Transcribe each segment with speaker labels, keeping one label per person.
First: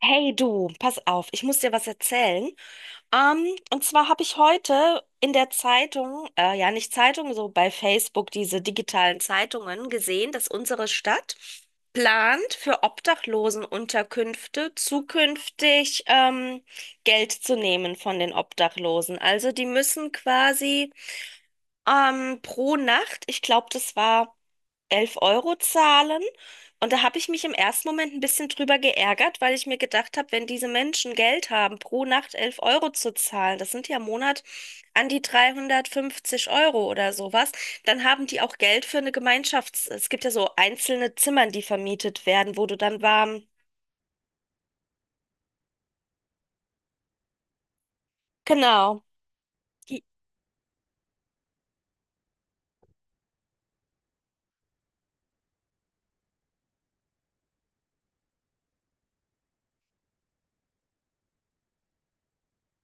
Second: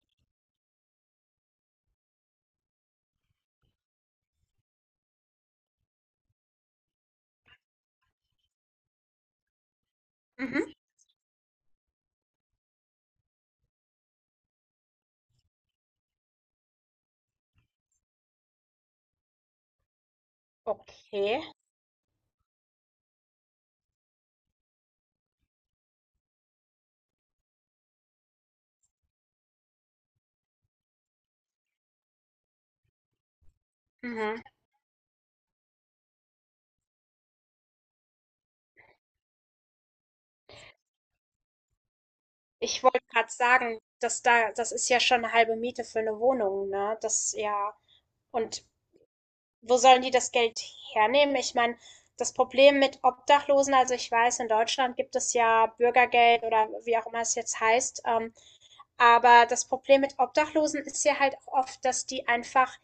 Speaker 1: Hey du, pass auf, ich muss dir was erzählen. Und zwar habe ich heute in der Zeitung, ja nicht Zeitung, so bei Facebook diese digitalen Zeitungen gesehen, dass
Speaker 2: Mhm.
Speaker 1: unsere Stadt plant, für Obdachlosenunterkünfte zukünftig Geld zu nehmen von den Obdachlosen. Also die müssen quasi
Speaker 2: Okay.
Speaker 1: pro Nacht, ich glaube, das war 11 Euro zahlen. Und da habe ich mich im ersten Moment ein bisschen drüber geärgert, weil ich mir gedacht habe, wenn diese Menschen Geld haben, pro Nacht 11 Euro zu zahlen, das sind ja im Monat
Speaker 2: Mhm.
Speaker 1: an die 350 Euro oder sowas, dann haben die auch Geld für eine Gemeinschafts-, es gibt ja so einzelne Zimmern, die vermietet werden, wo du
Speaker 2: Ich wollte
Speaker 1: dann
Speaker 2: gerade
Speaker 1: warm.
Speaker 2: sagen, dass da, das ist ja schon eine halbe Miete für eine Wohnung, ne? Das ja. Und
Speaker 1: Genau.
Speaker 2: wo sollen die das Geld hernehmen? Ich meine, das Problem mit Obdachlosen, also ich weiß, in Deutschland gibt es ja Bürgergeld oder wie auch immer es jetzt heißt. Aber das Problem mit Obdachlosen ist ja halt auch oft, dass die einfach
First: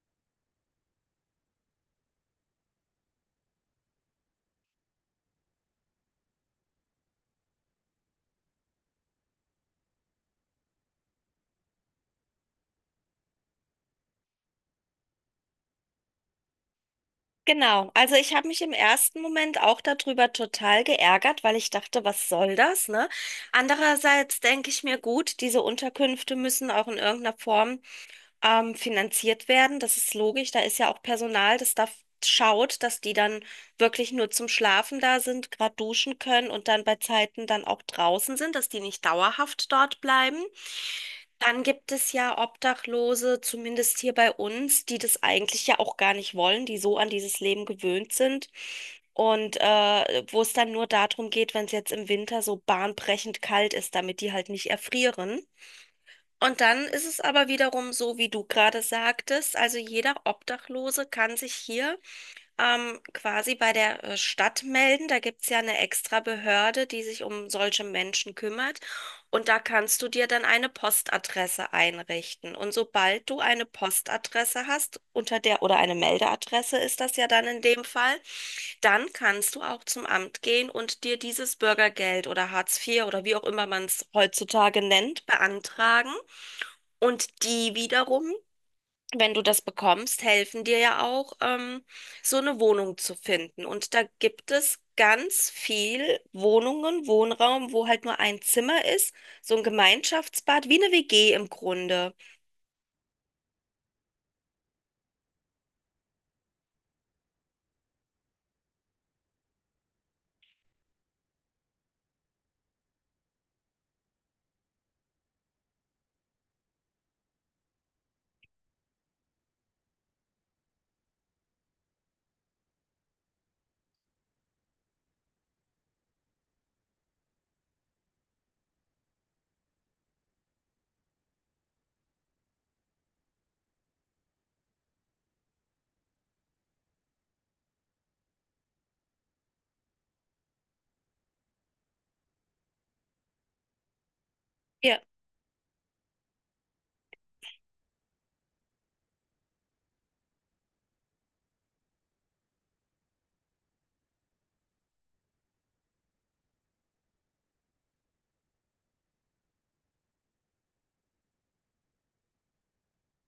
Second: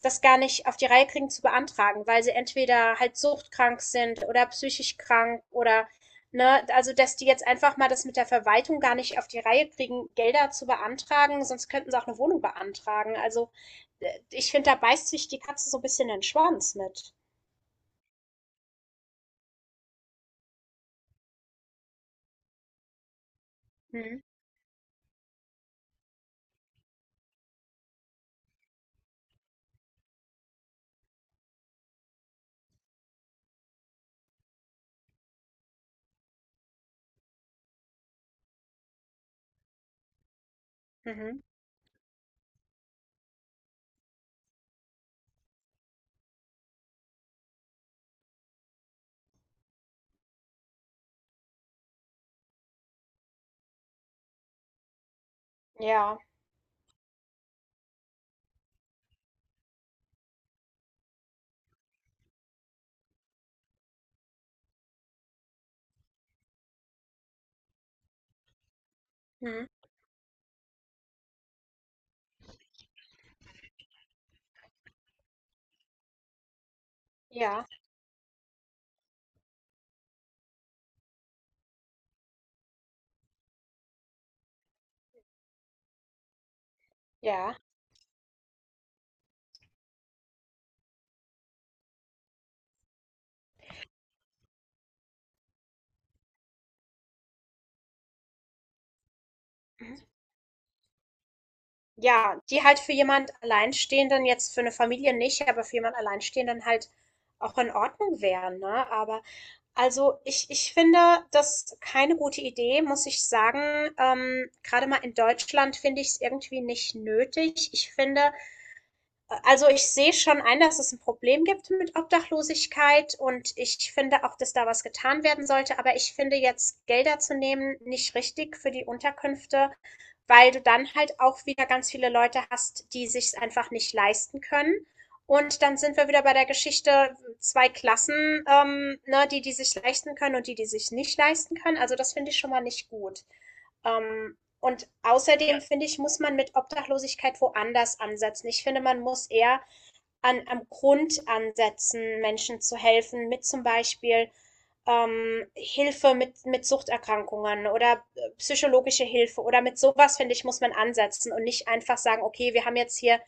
Speaker 2: das gar nicht auf die Reihe kriegen zu beantragen, weil sie entweder halt suchtkrank sind oder psychisch krank oder, ne, also dass die jetzt einfach mal das mit der Verwaltung gar nicht auf die Reihe kriegen, Gelder zu beantragen, sonst könnten sie auch eine Wohnung beantragen. Also ich finde, da beißt sich die Katze so ein bisschen den Schwanz mit.
Speaker 1: Genau, also ich habe mich im ersten Moment auch darüber total geärgert, weil ich dachte, was soll das, ne?
Speaker 2: Hm,
Speaker 1: Andererseits denke ich mir, gut, diese Unterkünfte müssen auch in irgendeiner Form finanziert werden. Das ist logisch, da ist ja auch Personal, das da schaut, dass die dann wirklich nur zum Schlafen da sind, gerade duschen können und dann bei Zeiten dann auch draußen sind, dass die nicht dauerhaft dort bleiben.
Speaker 2: mhm,
Speaker 1: Dann gibt es ja Obdachlose, zumindest hier bei uns, die das eigentlich ja auch gar nicht wollen, die so an dieses Leben gewöhnt sind. Und wo es dann nur darum geht, wenn es jetzt im Winter so bahnbrechend kalt ist, damit die halt nicht erfrieren.
Speaker 2: ja,
Speaker 1: Und dann ist es aber wiederum so, wie du gerade sagtest, also jeder Obdachlose kann sich hier quasi bei der Stadt melden. Da gibt es ja eine extra Behörde, die sich um solche Menschen kümmert. Und da
Speaker 2: hm,
Speaker 1: kannst du dir dann eine Postadresse einrichten. Und sobald du eine Postadresse hast, unter der, oder eine Meldeadresse ist das ja dann in
Speaker 2: ja,
Speaker 1: dem Fall, dann kannst du auch zum Amt gehen und dir dieses Bürgergeld oder Hartz IV oder wie auch immer man es heutzutage nennt, beantragen. Und
Speaker 2: ja.
Speaker 1: die wiederum, wenn du das bekommst, helfen dir ja auch, so eine Wohnung zu finden. Und da gibt es ganz viel Wohnungen, Wohnraum, wo halt nur ein Zimmer ist, so ein Gemeinschaftsbad, wie eine WG im Grunde.
Speaker 2: Ja, die halt für jemand Alleinstehenden jetzt für eine Familie nicht, aber für jemand Alleinstehenden halt auch in Ordnung wären, ne? Aber also, ich finde das keine gute Idee, muss ich sagen. Grade mal in Deutschland finde ich es irgendwie nicht nötig. Ich finde, also, ich sehe schon ein, dass es ein Problem gibt mit Obdachlosigkeit und ich finde auch, dass da was getan werden sollte, aber ich finde jetzt Gelder zu nehmen nicht richtig für die Unterkünfte, weil du dann halt auch wieder ganz viele Leute hast, die sich's einfach nicht leisten können. Und dann sind wir wieder bei der Geschichte 2 Klassen, ne, die die sich leisten können und die, die sich nicht leisten können. Also, das finde ich schon mal nicht gut. Ähm, und
Speaker 1: Ja.
Speaker 2: außerdem finde ich, muss man mit Obdachlosigkeit woanders ansetzen. Ich finde, man muss eher an, am Grund ansetzen, Menschen zu helfen, mit zum Beispiel Hilfe mit Suchterkrankungen oder psychologische Hilfe oder mit sowas, finde ich, muss man ansetzen und nicht einfach sagen, okay, wir haben jetzt hier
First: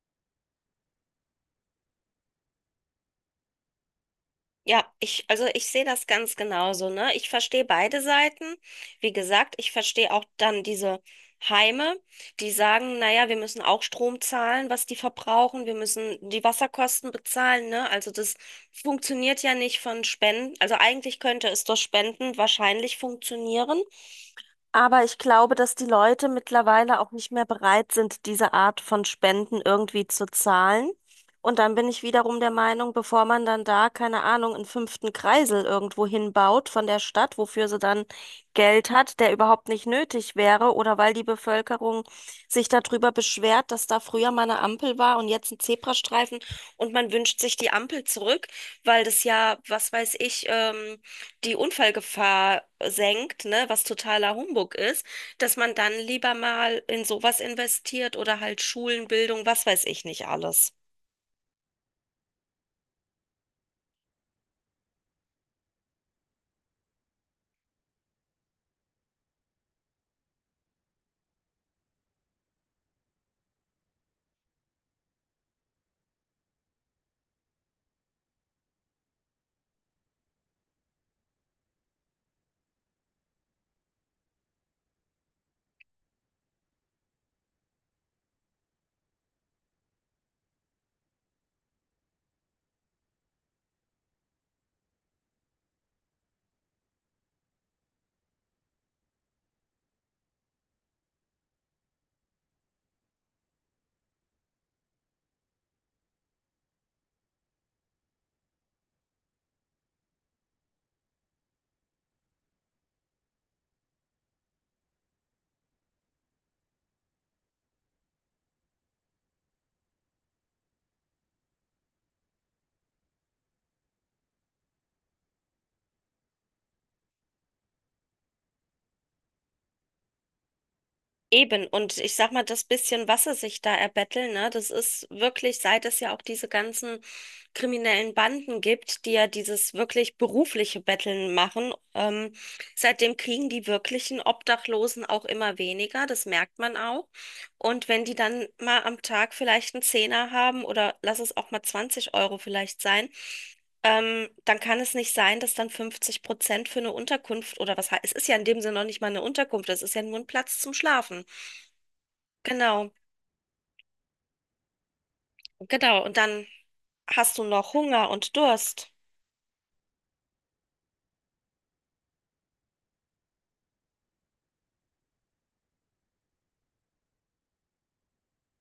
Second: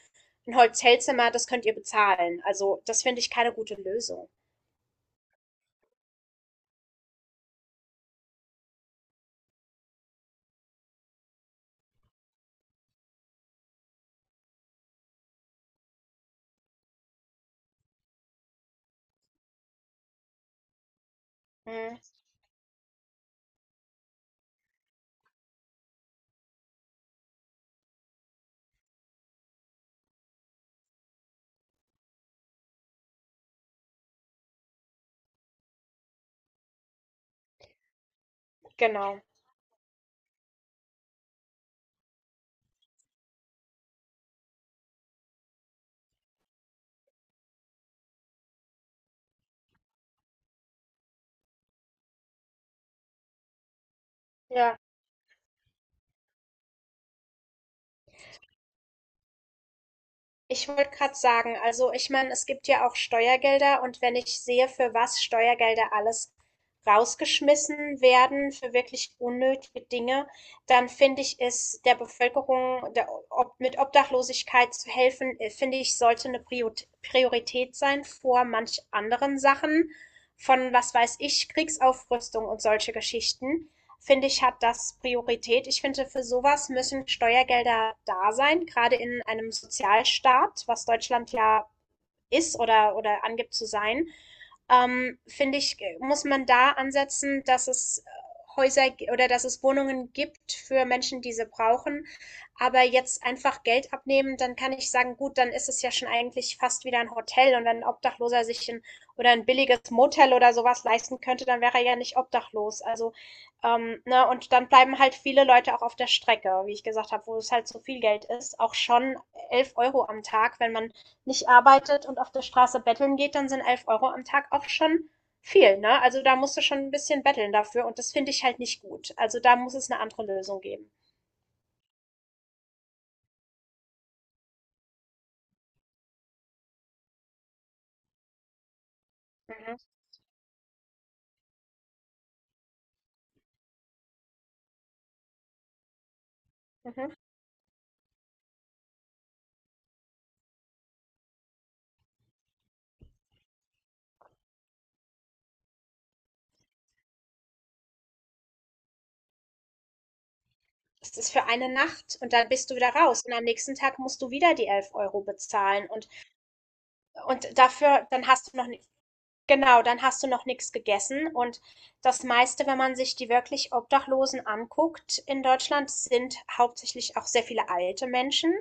Speaker 2: ein Hotelzimmer, das könnt ihr bezahlen. Also das finde ich keine gute Lösung.
Speaker 1: Ja, ich sehe das ganz genauso, ne? Ich verstehe beide Seiten. Wie gesagt, ich verstehe auch dann diese Heime, die sagen, naja, wir müssen auch Strom zahlen, was die verbrauchen, wir müssen die Wasserkosten bezahlen, ne? Also das funktioniert ja nicht von Spenden. Also eigentlich könnte es durch
Speaker 2: Mhm,
Speaker 1: Spenden wahrscheinlich funktionieren. Aber ich glaube, dass die Leute mittlerweile auch nicht mehr bereit sind, diese Art von Spenden irgendwie zu zahlen. Und dann bin ich wiederum der Meinung, bevor man dann da, keine Ahnung, einen fünften Kreisel irgendwo hinbaut von der Stadt, wofür sie dann Geld hat,
Speaker 2: genau.
Speaker 1: der überhaupt nicht nötig wäre, oder weil die Bevölkerung sich darüber beschwert, dass da früher mal eine Ampel war und jetzt ein Zebrastreifen und man wünscht sich die Ampel zurück, weil das ja, was weiß ich, die Unfallgefahr senkt, ne, was totaler Humbug
Speaker 2: Ja.
Speaker 1: ist, dass man dann lieber mal in sowas investiert oder halt Schulen, Bildung, was weiß ich nicht
Speaker 2: Ich
Speaker 1: alles.
Speaker 2: wollte gerade sagen, also ich meine, es gibt ja auch Steuergelder und wenn ich sehe, für was Steuergelder alles rausgeschmissen werden, für wirklich unnötige Dinge, dann finde ich es der Bevölkerung mit Obdachlosigkeit zu helfen, finde ich, sollte eine Priorität sein vor manch anderen Sachen von, was weiß ich, Kriegsaufrüstung und solche Geschichten finde ich, hat das Priorität. Ich finde, für sowas müssen Steuergelder da sein, gerade in einem Sozialstaat, was Deutschland ja ist oder angibt zu sein. Finde ich, muss man da ansetzen, dass es oder dass es Wohnungen gibt für Menschen, die sie brauchen. Aber jetzt einfach Geld abnehmen, dann kann ich sagen, gut, dann ist es ja schon eigentlich fast wieder ein Hotel. Und wenn ein Obdachloser sich ein oder ein billiges Motel oder sowas leisten könnte, dann wäre er ja nicht obdachlos. Also, ne, und dann bleiben halt viele Leute auch auf der Strecke, wie ich gesagt habe, wo es halt so viel Geld ist. Auch schon 11 Euro am Tag, wenn man nicht arbeitet und auf der Straße betteln geht, dann sind 11 Euro am Tag auch schon viel, ne? Also da musst du schon ein bisschen betteln dafür und das finde ich halt nicht gut. Also da muss es eine andere Lösung geben.
Speaker 1: Eben, und ich sag mal, das bisschen, was sie sich da erbetteln, ne, das ist wirklich, seit es ja auch diese ganzen kriminellen Banden gibt, die ja dieses
Speaker 2: Mhm.
Speaker 1: wirklich berufliche Betteln machen, seitdem kriegen die wirklichen Obdachlosen auch immer weniger, das merkt man auch.
Speaker 2: Mhm.
Speaker 1: Und wenn die dann mal am Tag vielleicht einen Zehner haben oder lass es auch mal 20 Euro vielleicht sein, dann kann es nicht sein, dass dann 50% für eine Unterkunft oder was, he- es ist ja in dem Sinne noch nicht mal eine Unterkunft, es ist ja nur ein Platz zum
Speaker 2: Es
Speaker 1: Schlafen.
Speaker 2: ist für eine Nacht und dann bist du wieder
Speaker 1: Genau,
Speaker 2: raus und am nächsten Tag musst du wieder die 11 Euro bezahlen
Speaker 1: genau. Und dann hast du
Speaker 2: und
Speaker 1: noch
Speaker 2: dafür,
Speaker 1: Hunger
Speaker 2: dann
Speaker 1: und
Speaker 2: hast du noch,
Speaker 1: Durst.
Speaker 2: genau, dann hast du noch nichts gegessen und das meiste, wenn man sich die wirklich Obdachlosen anguckt in Deutschland, sind hauptsächlich auch sehr viele alte Menschen.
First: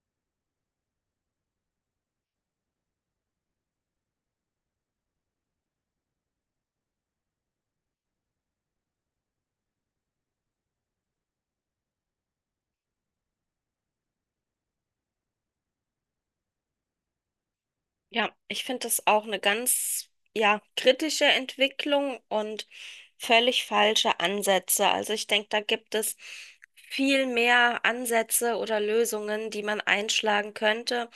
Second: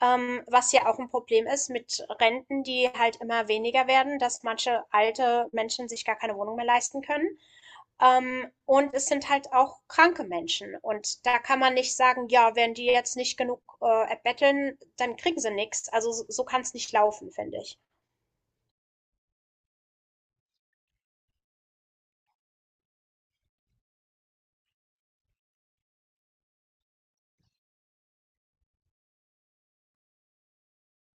Speaker 2: Was ja auch ein Problem ist mit Renten, die halt immer weniger werden, dass manche alte Menschen sich gar keine Wohnung mehr leisten können. Und es sind halt auch kranke Menschen. Und da kann man nicht sagen: „Ja, wenn die jetzt nicht genug, erbetteln, dann kriegen sie nichts." Also, so kann es nicht laufen, finde ich.
Speaker 1: Ja, ich finde das auch eine ganz, ja, kritische Entwicklung und völlig falsche Ansätze. Also ich denke, da gibt es viel mehr Ansätze oder Lösungen, die man einschlagen könnte.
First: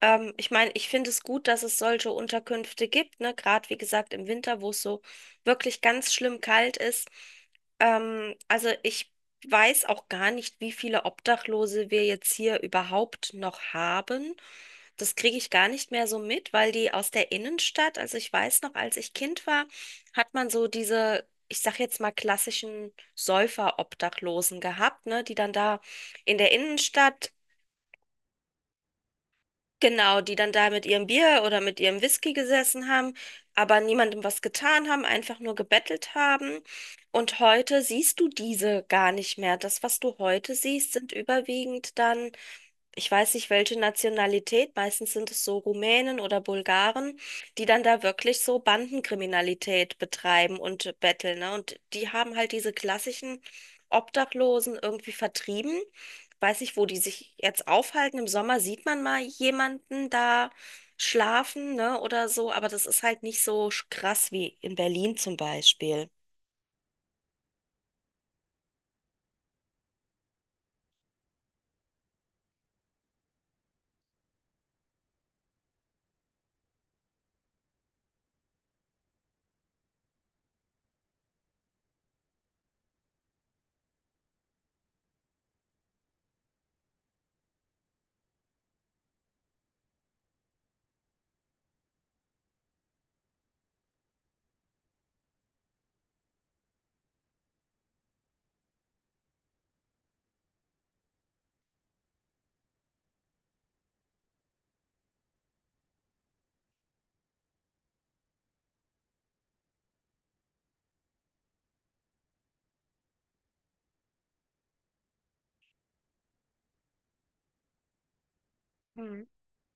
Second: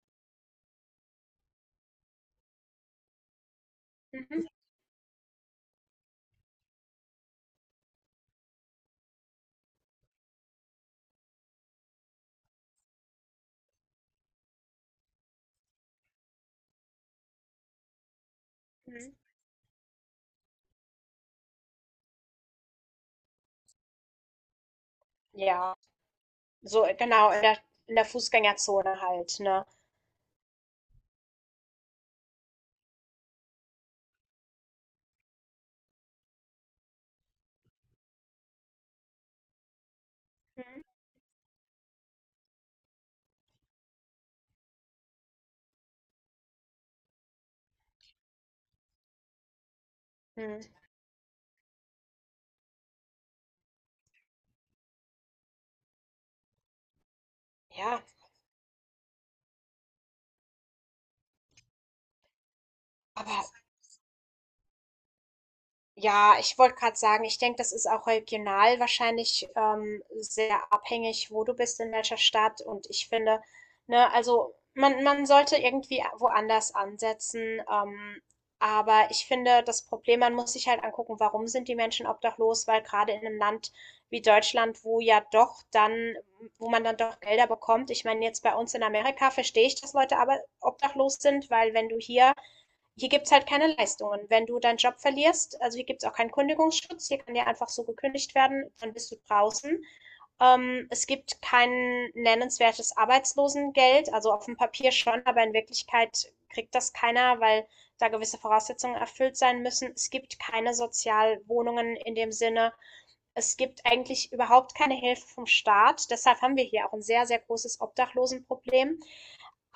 Speaker 1: Ich meine, ich finde es gut, dass es solche Unterkünfte gibt, ne? Gerade wie gesagt im
Speaker 2: Mhm,
Speaker 1: Winter, wo es so wirklich ganz schlimm kalt ist. Also ich weiß auch gar nicht, wie viele Obdachlose wir jetzt hier überhaupt noch haben. Das kriege ich gar nicht mehr so mit, weil die aus der Innenstadt, also ich weiß noch, als
Speaker 2: mhm.
Speaker 1: ich Kind war, hat man so diese, ich sag jetzt mal klassischen Säufer-Obdachlosen gehabt, ne, die dann
Speaker 2: Ja,
Speaker 1: da in der
Speaker 2: so
Speaker 1: Innenstadt.
Speaker 2: genau in der Fußgängerzone halt, ne?
Speaker 1: Genau, die dann da mit ihrem Bier oder mit ihrem Whisky gesessen haben, aber niemandem was getan haben, einfach nur gebettelt haben. Und heute siehst du diese gar nicht mehr. Das, was du heute
Speaker 2: Mhm,
Speaker 1: siehst, sind überwiegend dann, ich weiß nicht, welche Nationalität, meistens sind es so Rumänen oder Bulgaren, die dann da wirklich so Bandenkriminalität betreiben
Speaker 2: mhm.
Speaker 1: und betteln, ne? Und die haben halt diese klassischen Obdachlosen irgendwie vertrieben. Weiß nicht, wo die sich jetzt
Speaker 2: Ja,
Speaker 1: aufhalten. Im Sommer sieht man mal jemanden da schlafen, ne, oder so, aber das ist halt nicht
Speaker 2: aber
Speaker 1: so sch- krass wie in Berlin zum Beispiel.
Speaker 2: ja, ich wollte gerade sagen, ich denke, das ist auch regional wahrscheinlich sehr abhängig, wo du bist, in welcher Stadt. Und ich finde, ne, also man sollte irgendwie woanders ansetzen. Aber ich finde, das Problem, man muss sich halt angucken, warum sind die Menschen obdachlos? Weil gerade in einem Land wie Deutschland, wo ja doch dann, wo man dann doch Gelder bekommt. Ich meine, jetzt bei uns in Amerika verstehe ich, dass Leute aber obdachlos sind, weil wenn du hier hier gibt's halt keine Leistungen. Wenn du deinen Job verlierst, also hier gibt's auch keinen Kündigungsschutz, hier kann dir einfach so gekündigt werden, dann bist du draußen. Es gibt kein nennenswertes Arbeitslosengeld, also auf dem Papier schon, aber in Wirklichkeit kriegt das keiner, weil da gewisse Voraussetzungen erfüllt sein müssen. Es gibt keine Sozialwohnungen in dem Sinne. Es gibt eigentlich überhaupt keine Hilfe vom Staat. Deshalb haben wir hier auch ein sehr, sehr großes Obdachlosenproblem.
Speaker 1: Mhm.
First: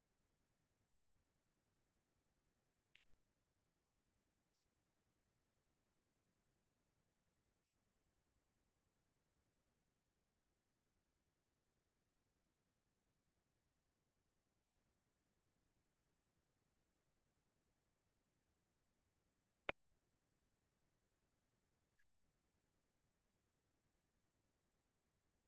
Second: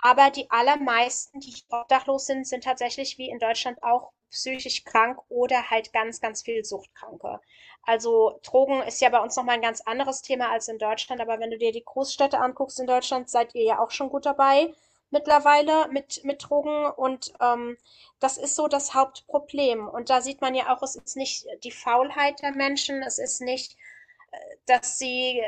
Speaker 2: Aber die allermeisten, die obdachlos sind, sind tatsächlich wie in Deutschland auch psychisch krank oder halt ganz, ganz viel Suchtkranke. Also Drogen ist ja bei uns nochmal ein ganz anderes Thema als in Deutschland, aber wenn du dir die Großstädte anguckst in Deutschland, seid ihr ja auch schon gut dabei mittlerweile mit Drogen und das ist so das Hauptproblem. Und da sieht man ja auch, es ist nicht die Faulheit der Menschen, es ist nicht, dass sie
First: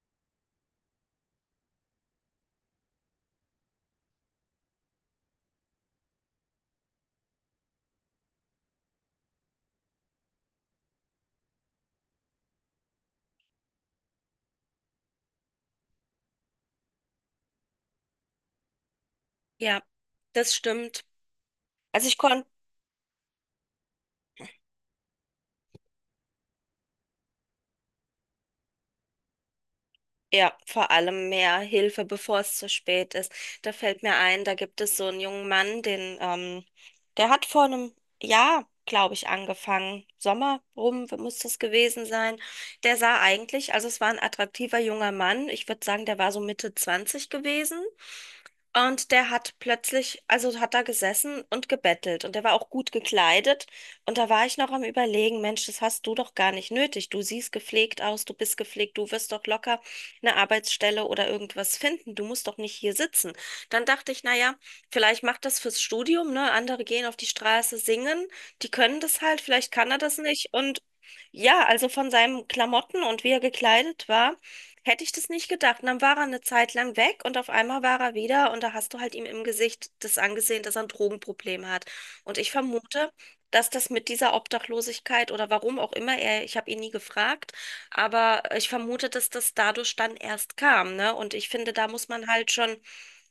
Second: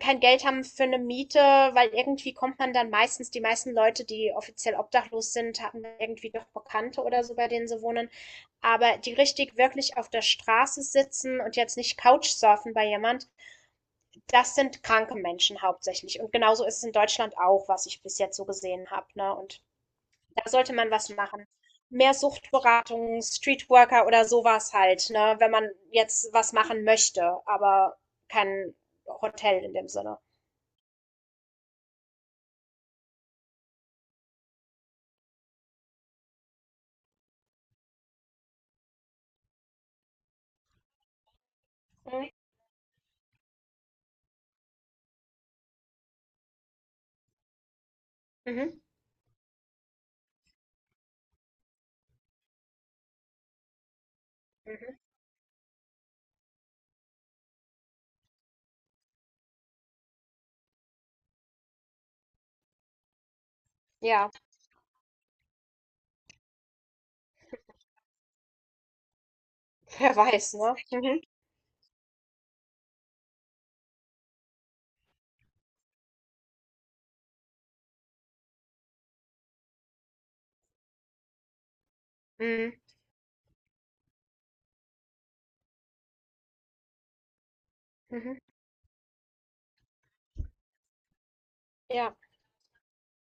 Speaker 2: kein Geld haben für eine Miete, weil irgendwie kommt man dann meistens, die meisten Leute, die offiziell obdachlos sind, haben irgendwie doch Bekannte oder so, bei denen sie wohnen. Aber die richtig wirklich auf der Straße sitzen und jetzt nicht Couchsurfen bei jemand, das sind kranke Menschen hauptsächlich. Und genauso ist es in Deutschland auch, was ich bis jetzt so gesehen habe. Ne? Und
Speaker 1: Ja,
Speaker 2: da
Speaker 1: das
Speaker 2: sollte man
Speaker 1: stimmt.
Speaker 2: was machen.
Speaker 1: Also
Speaker 2: Mehr
Speaker 1: ich konnte.
Speaker 2: Suchtberatung, Streetworker oder sowas halt, ne, wenn man jetzt was machen möchte, aber kein Hotel in dem Sinne.
Speaker 1: Ja, vor allem mehr Hilfe, bevor es zu spät ist. Da fällt mir ein, da gibt es so einen jungen Mann, den, der hat vor einem Jahr, glaube ich, angefangen. Sommer rum muss das gewesen
Speaker 2: Mhm.
Speaker 1: sein. Der sah eigentlich, also es war ein attraktiver junger Mann. Ich würde sagen, der war so Mitte 20 gewesen.
Speaker 2: Mhm.
Speaker 1: Und der hat plötzlich, also hat da gesessen und gebettelt und der war auch gut gekleidet. Und da war ich noch am
Speaker 2: Mhm.
Speaker 1: Überlegen, Mensch, das hast du doch gar nicht nötig. Du siehst gepflegt aus, du bist gepflegt, du wirst doch locker eine Arbeitsstelle oder irgendwas finden. Du musst doch nicht hier sitzen. Dann dachte ich,
Speaker 2: Ja,
Speaker 1: naja, vielleicht macht das fürs Studium, ne? Andere gehen auf die Straße singen, die können das halt, vielleicht kann er
Speaker 2: wer
Speaker 1: das nicht.
Speaker 2: weiß, ne?
Speaker 1: Und
Speaker 2: Mhm.
Speaker 1: ja, also von seinen Klamotten und wie er gekleidet war, hätte ich das nicht gedacht. Und dann war er eine Zeit lang weg und auf einmal war er wieder, und da hast du halt ihm im Gesicht das angesehen, dass er ein Drogenproblem hat. Und ich
Speaker 2: Mhm.
Speaker 1: vermute, dass das mit dieser Obdachlosigkeit oder warum auch immer er, ich habe ihn nie gefragt,
Speaker 2: Mhm.
Speaker 1: aber ich vermute, dass das dadurch dann erst kam, ne? Und ich finde, da muss
Speaker 2: Ja,
Speaker 1: man halt schon,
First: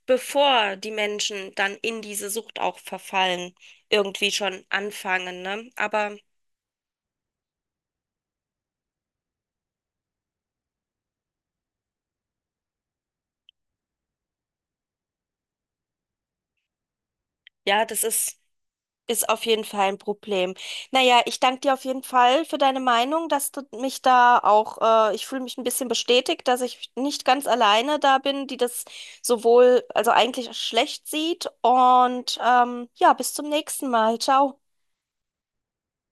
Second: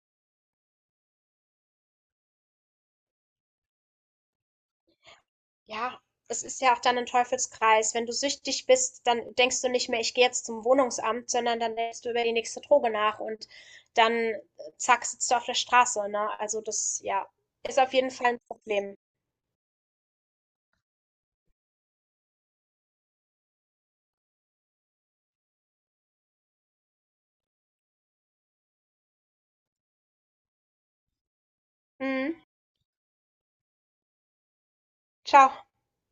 Speaker 1: bevor die Menschen dann in diese Sucht auch verfallen, irgendwie schon anfangen, ne?
Speaker 2: ja.
Speaker 1: Aber
Speaker 2: Es ist ja auch dann ein Teufelskreis. Wenn du süchtig bist, dann denkst du nicht mehr, ich gehe jetzt zum Wohnungsamt, sondern dann denkst du über die nächste Droge nach und dann zack, sitzt du auf der Straße, ne? Also das, ja, ist
Speaker 1: ja,
Speaker 2: auf
Speaker 1: das
Speaker 2: jeden Fall
Speaker 1: ist.
Speaker 2: ein Problem.
Speaker 1: Ist auf jeden Fall ein Problem. Naja, ich danke dir auf jeden Fall für deine Meinung, dass du mich da auch, ich fühle mich ein bisschen bestätigt, dass ich nicht ganz alleine da bin, die das sowohl, also eigentlich schlecht sieht. Und
Speaker 2: Mhm.
Speaker 1: ja, bis zum nächsten Mal. Ciao.
Speaker 2: Ciao.